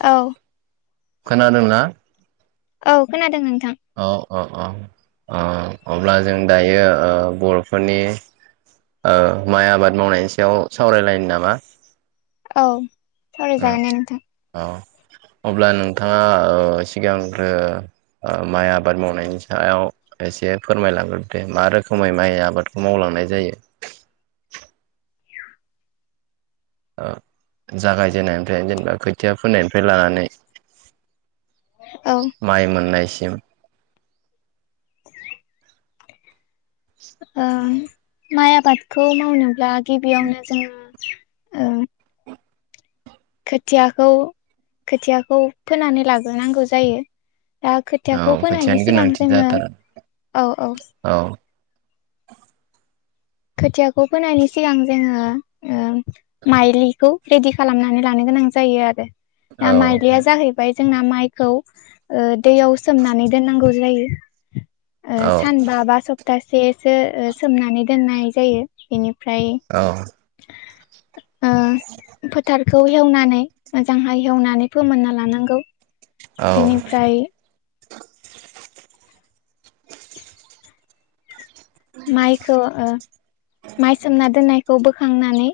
औ खोनादोंना औ खोनादों नोंथां औ औ औ ओ अब्ला जों दायो बर'फोरनि ओ माइ आबाद मावनायनि सायाव सावरायलायनो नामा औ उम सावरायजागोन नेे नोंथां औ अब्ला नोंथाङा सिगांग्रो माइ आबाद मावनायनि सायाव एसे फोरमायलांग्रो दे मा रोखोमै माइ आबादखौ मावलांनाय जायो जागायजेननायनिफ्राय जेनेबा खोथिया फोननायनिफ्राय लानानै औ माइ मोननायसिम माइ आबादखौ मावनोब्ला गिबियावनो जोङो खोथियाखौ खोथियाखौ फोनानै लाग्रोनांगौ जायो दा औ खोथियाखौ फोनायनि खोथियानि सिगां गोनांथि जोङो जाथारो औ औ औ खोथियाखौ फोनायनि सिगां जोङो ओ माइलिखौ रेडि खालामनानै लानो गोनां जायो आरो औ दा माइलिया जाहैबाय बाय जोंना माइखौ दैयाव सोमनानै दोननांगौ जायो औ सानबा बा सप्तासेसो सोमनानै दोननाय जायो बेनिफ्राय औ फोथारखौ हेवनानै मोजांहाय हेवनानै फोमोनना लानांगौ औ बेनिफ्राय माइखौ माइ सोमना दोननायखौ बोखांनानै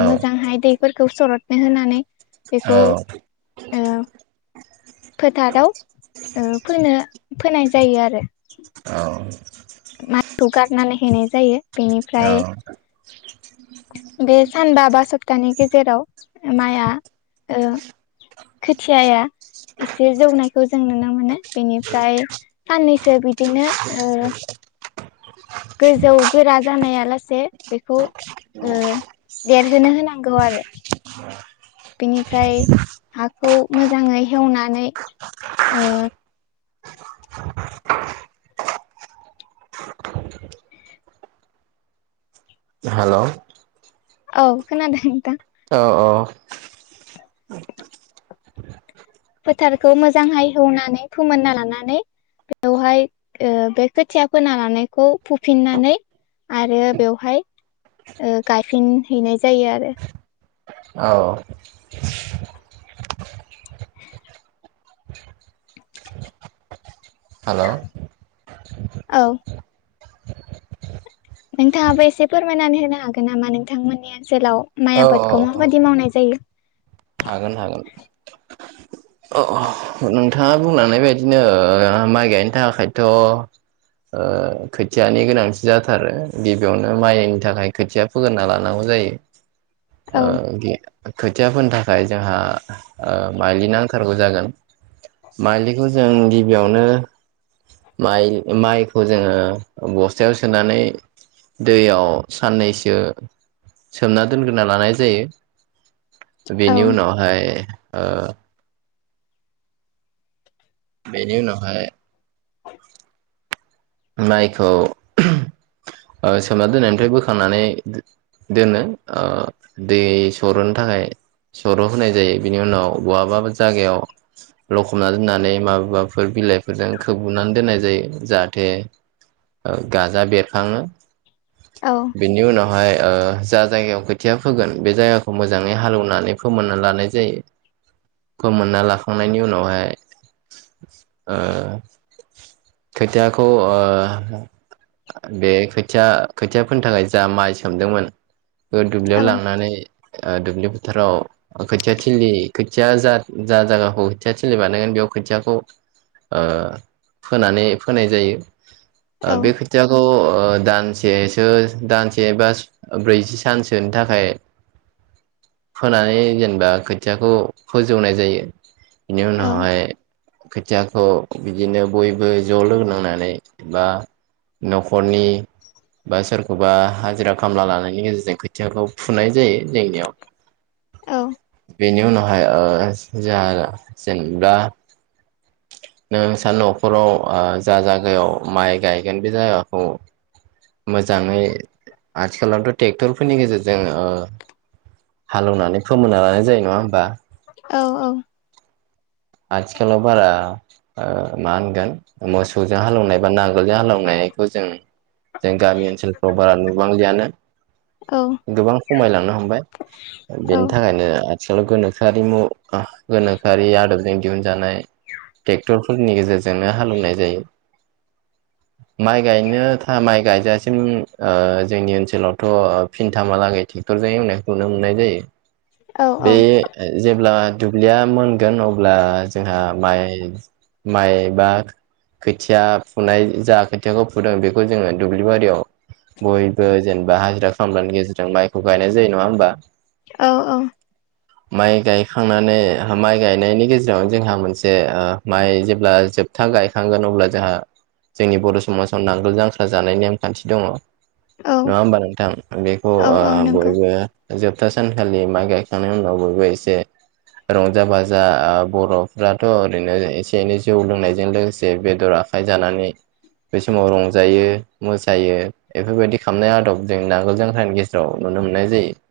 औ मोजांहाय दैफोरखौ सरदनो होनानै बेखौ फोथाराव फोनो फोनाय जायो आरो औ माइखौ गारनानै होनाय जायो औ बेनिफ्राय [inaudible] बे सानबा बा सप्तानि गेजेराव माइआ खोथियाया एसे जौनायखौ जों नुनो मोनो बेनिफ्राय साननैसो बिदिनो गोजौ गोरा जानायालासे बेखौ ओ देरहोनो होनांगौ आरो बेनिफ्राय हाखौ मोजाङै हेवनानै ओ हेल' औ खोनादों नोंथां औ औ फोथारखौ मोजांहाय हेवनानै फोमोनना लानानै बेवहाय बे खोथिया फोना लानायखौ फुफिननानै आरो बेवहाय गायफिन हैैनाय जायो आरो औ हेल' औ नोंथाङाबो एसे फोरमायनानै होनो हागोन नामा नोंथांमोननि ओनसोलाव माइ औ औ आबादखौ माबायदि मावनाय जायो हागोन हागोन अ अ नोंथाङा बुंलांनाय बायदिनो माइ गायनो थाखायथ' खोथियानि गोनांथि जाथारो गिबियावनो माइनि थाखाय खोथिया फोगोरना लानांगौ औ जायो [inaudible] खोथिया फोनो थाखाय जोंहा माइलि नांथारगौ जागोन माइलिखौ जों गिबियावनो माइ माइखौ जोङो बस्थायाव सोनानै दैयाव साननैसो सोमना दोनग्रोना लानाय जायो औ बेनि उनावहाय ओ बेनि उनावहाय माइखौ ओ सोमना दोननायनिफ्राय बोखांनानै दोनो ओ दै सरो थाखाय सर' होनाय जायो बिनि उनाव बहाबा जायगायाव लखबना दोननानै माबेबाफोर बिलाइफोरजों खोबबोनानै दोननाय जायो जा जाथे ओ गाजा बेरखाङो औ बेनि उनावहाय ओ जा जायगायाव खोथिया फोगोन बे जायगाखौ मोजाङै हाल एवनानै फोमोनना लानाय जायो। फोमोनना लाखांनायनि उनावहाय ओ खोथियाखौ ओ बे खोथिया खोथिया फोनो थाखाय जा माइ सोमदोंमोन ओ दुब्लियाव औ लांनानै ओ दुब्लि फोथाराव खोथिया थिलि खोथिया जा जा जागाखौ खोथिया थिलि बानायगोन बेयाव खोथियाखौ ओ फोनानै फोनाय जायो ओ औ बे खो थियाखौ ओ दानसेसो दानसे एबा ब्रैजि सानसोनि थाखाय फोनानै जेनबा खोथियाखौ फोजौनाय जायो। बिनि औ उनावहाय खोथियाखौ बिदिनो बयबो ज' लोगो नांनानै बा नखरनि बा सोरखौबा हाजिरा खामला लानायनि गेजेरजों खोथियाखौ फुनाय जायो जोंनियाव [inaudible] औ बेनि उनावहाय ओ जाहा जेनेब्ला नोंसा नखराव ओ जा जायगायाव माइ गायगोन बे जायगाखौ मोजाङै आथिखालावथ' ट्रेक्टरफोरनि गेजेरजों ओ हाल एवनानै फोमोनना लानाय जायो नङा ओमबा? औ औ आथिखालाव बारा ओ मा होनगोन मोसौजों हाल एवनाय बा नांगोलजों हाल एवनायखौ जों जों गामि ओनसोलफ्राव बारा नुबांलियानो औ गोबां खमायलांनो हमबाय बेनि थाखायनो आथिखालाव गोनोखोआरि मु गोनोखोआरि आदबजों दिहुनजानाय ट्रेक्टरफोरनि गेजेरजोंनो हाल एवनाय जायो। माइ गायनो था माइ गायजासिम ओ जोंनि ओनसोलावथ' फिनथामालागै ट्रेक्टरजों एवनायखौ नुनो मोननाय जायो औ बे जेब्ला दुब्लिया मोनगोन अब्ला जोंहा माइ माइ बा खोथिया फुनाय जा खोथियाखौ फुदों बेखौ जोंङो दुब्लि बारियाव बयबो जेनबा हाजिरा खामलानि गेजेरजों माइखौ गायनाय जायो नङा होमबा? औ औ [inaudible] माइ गायखांनानै माइ गायनायनि गेजेराव जोंहा मोनसे ओ माइ जेब्ला जोब था गायखांगोन अब्ला जोंहा जोंनि बर' समाजाव नांगोल जांख्रा जानाय नेमखान्थि दङ। औ नङ ओमबा नोंथां बेखौ औ ओ औ नंगौ बयबो ओ जोबथा सानखालि माइ गायखांनायनि उनाव बयबो एसे रंजा बाजा बर'फ्राथ' ओरैनो एसे एनै जौ लोंनायजों लोगोसे बेदर आ खाय जानानै बे समाव रंजायो मोसायो इफोरबायदि खालामनाय आदब जों ना गोल जांख्रानि गेजेराव नुनो मोननाय जायो।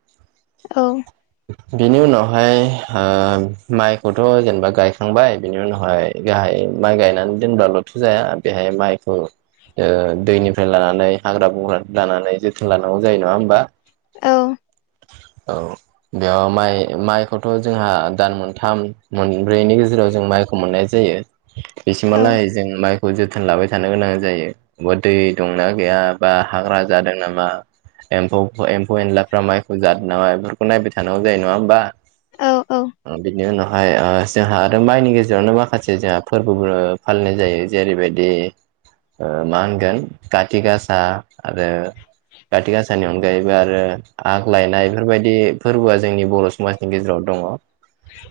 औ [inaudible] बिनि उनावहाय ओ माइखौथ' जेनबा गायखांबाय बिनि उनावहाय गाहाय माइ गायनानै दोनब्लाल'थ' जाया बेहाय माइखौ ओ दैनिफ्राय लानानै हाग्रा बंग्रानिफ्राय लानानै जोथोन लानांगौ जायो नङा होमबा? औ औ बेयाव माइ माइखौथ' जोंहा दान मोनथाम मोनब्रैनि गेजेराव जों माइखौ मोननाय जायो। औ बिसिमहालागै जों माइखौ जोथोन लाबाय थानो गोनां जायो। बा दै दंना गैया बा हाग्रा जादों नामा? एम्फौ एम्फौ एनलाफ्रा माइखौ जादों नामा बेफोरखौ नायबाय थानांगौ जायो नंङा होमबा? औ ओ बेनि उनाव हाया जोंहा आरो माइनि गेजेरावनो माखासे जोंहा फोरबोबो फालिनाय जायो। जेरैबायदि मा होनगोन काति गासा आरो काति गासानि अनगायैबो आरो आग्लायनाय बेफोरबायदि फोरबोआ जोंनि बर' समाजनि गेजेराव दङ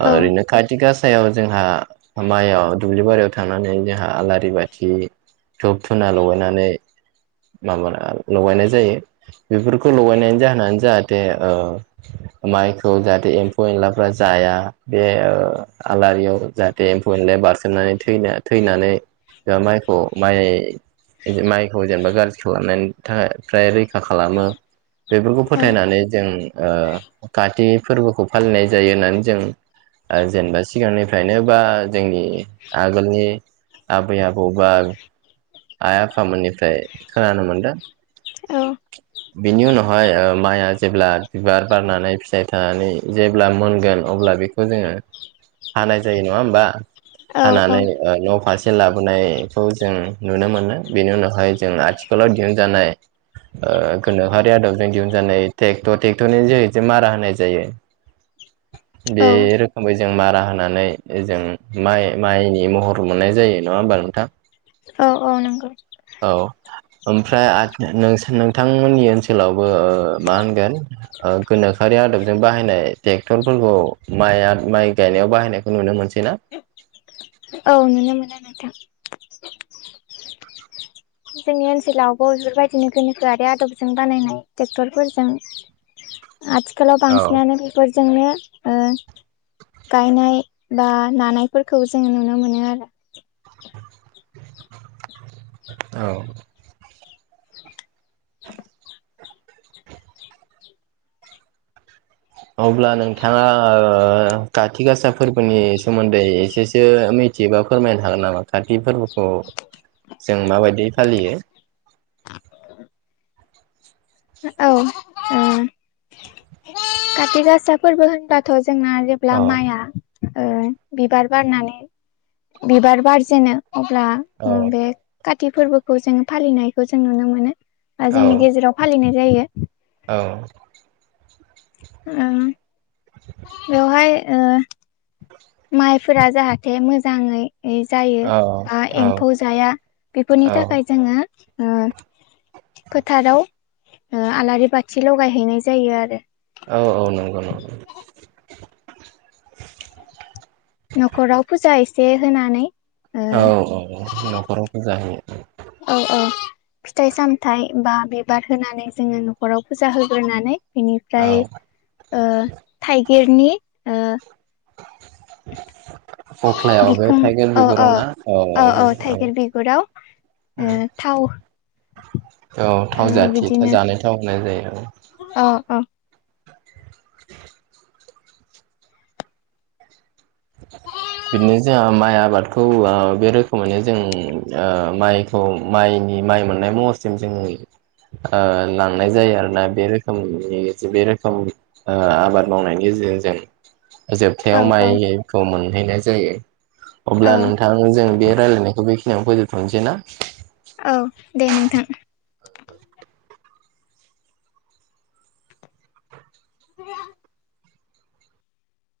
औ ओरैनो काति गासायाव जोंहा माइआव दुब्लि बारियाव थांनानै जोंहा आलारि बाथि धुब धुना लगायनानै माबा लगायनाय जायो। बेफोरखौ लगायनायनि जाहोनानो जाहाथे ओ माइखौ जाहाथे एम्फौ एनलाफोरा जाया बे ओ आलारियाव जाहा ए एम्फौ एलाया बारसोमनानै थैना थैनानै माइखौ माइ इदि माइखौ जेनेबा गाज्रि खालामनायनि थाखाय फ्राय रैखा खालामो। बेफोरखौ फोथायनानै जों ओ काति फोरबोखौ फालिनाय जायो होननानै जों ओ जेनेबा सिगांनिफ्रायनो बा जोंनि आगोलनि आबै आबौ बा आइ आफामोननिफ्राय खोनानो मोनदो। बिनि उनावहाय ओ माइआ जेब्ला बिबार बारनानै फिथाइ थायनानै जेब्ला मोनगोन अब्ला बे खौ जोङो हानाय जायो नङा होमबा? औ हानानै न' फारसे लाबोनायखौ जों नुनो मोनो बेनि उनावहाय जों आथिखालाव दिहुनजानाय। ओ गोनोखोआरि आदबजों दिहुनजानाय टेक्टर टेक्टरनि जोहैसो मारा होनाय जायो। [unintelligible] बे रोखोमै जों मारा होनानै जों माइ माइनि महर मोननाय जायो नङा होमबा नोंथां? औ औ नंगौ औ ओमफ्राय आथ नों नोंथांमोननि ओनसोलावबो ओ मा होनगोन? ओ गोनखोआरि आदबजों बाहायनाय टेक्टरफोरखौ माइ आ माइ गायनायाव बाहायनायखौ नुनो मोनसै ना? औ नुनो मोनो नोंथां। जोंनि ओनसोलावबो बेफोरबायदिनो गोनोखोआरि आदबजों बानायनाय टेक्टरफोरजों [inaudible] आथिखालाव औ बांसिनानो बेफोरजोंनो ओ। गायनाय बा नानायफोरखौ जोङो नुनो मोनो आरो। औ अब्ला नोंथाङा ओ काति गासा फोरबोनि सोमोन्दै एसेसो मि थियोबा फोरमायनो हागोन नामा काति फोरबोखौ जों माबायदि फालियो? औ उम काति गासा फोरबो होनबाथ' जोंना जेब्ला औ माइआ ओ बिबार बारनानै बिबार बारजेनो अब्ला ओ औ बे काति फोरबोखौ जों फालिनायखौ जों नुनो मोनो ओ औ जोंनि गेजेराव फालिनाय जायो। औ ओम बेवहाय ओ। माइफोरा जाहाथे मोजाङै जायो बा औ एम्फौ जाया बेफोरनि औ थाखाय जोङो फोथाराव आलारि बाथि लगायहैनाय जायो आरो। औ-औ नंगौ नंगौ। न'खराव फुजा एसे होनानै ओ औ औ न'खराव फुजा होयो। औ-औ फिथाइ सामथाइ बा बिबार होनानै जोङो न'खराव फुजा होग्रोनानै बेनिफ्राय औ ओ थाइगिरनि ओ [inaudible] कख्लायाव बे बिखं थाइगिर ओ ओ बिगुरावना औ औ औ ओ थाव औ थाव जाथि जानाय थाव होननाय जायो औ अ ओं बिदिनो जोंहा माइ आबादखौ बे रोखोमैनो जों माइ औ माइनि माइ मोननाय महरसिम जों नुयो। लांनाय जायो आरोना बे रोखोमनि बे रोखोम ओ आबाद मावनायनि गेजेरजों जोबथायाव औ औ माइखौ मोनहैनाय जायो। अब्ला औ नोंथां जों बे रायल्लायनायखौ बेखिनियाव फोजोबथ'नोसै ना? औ दे नोंथां। [inaudible]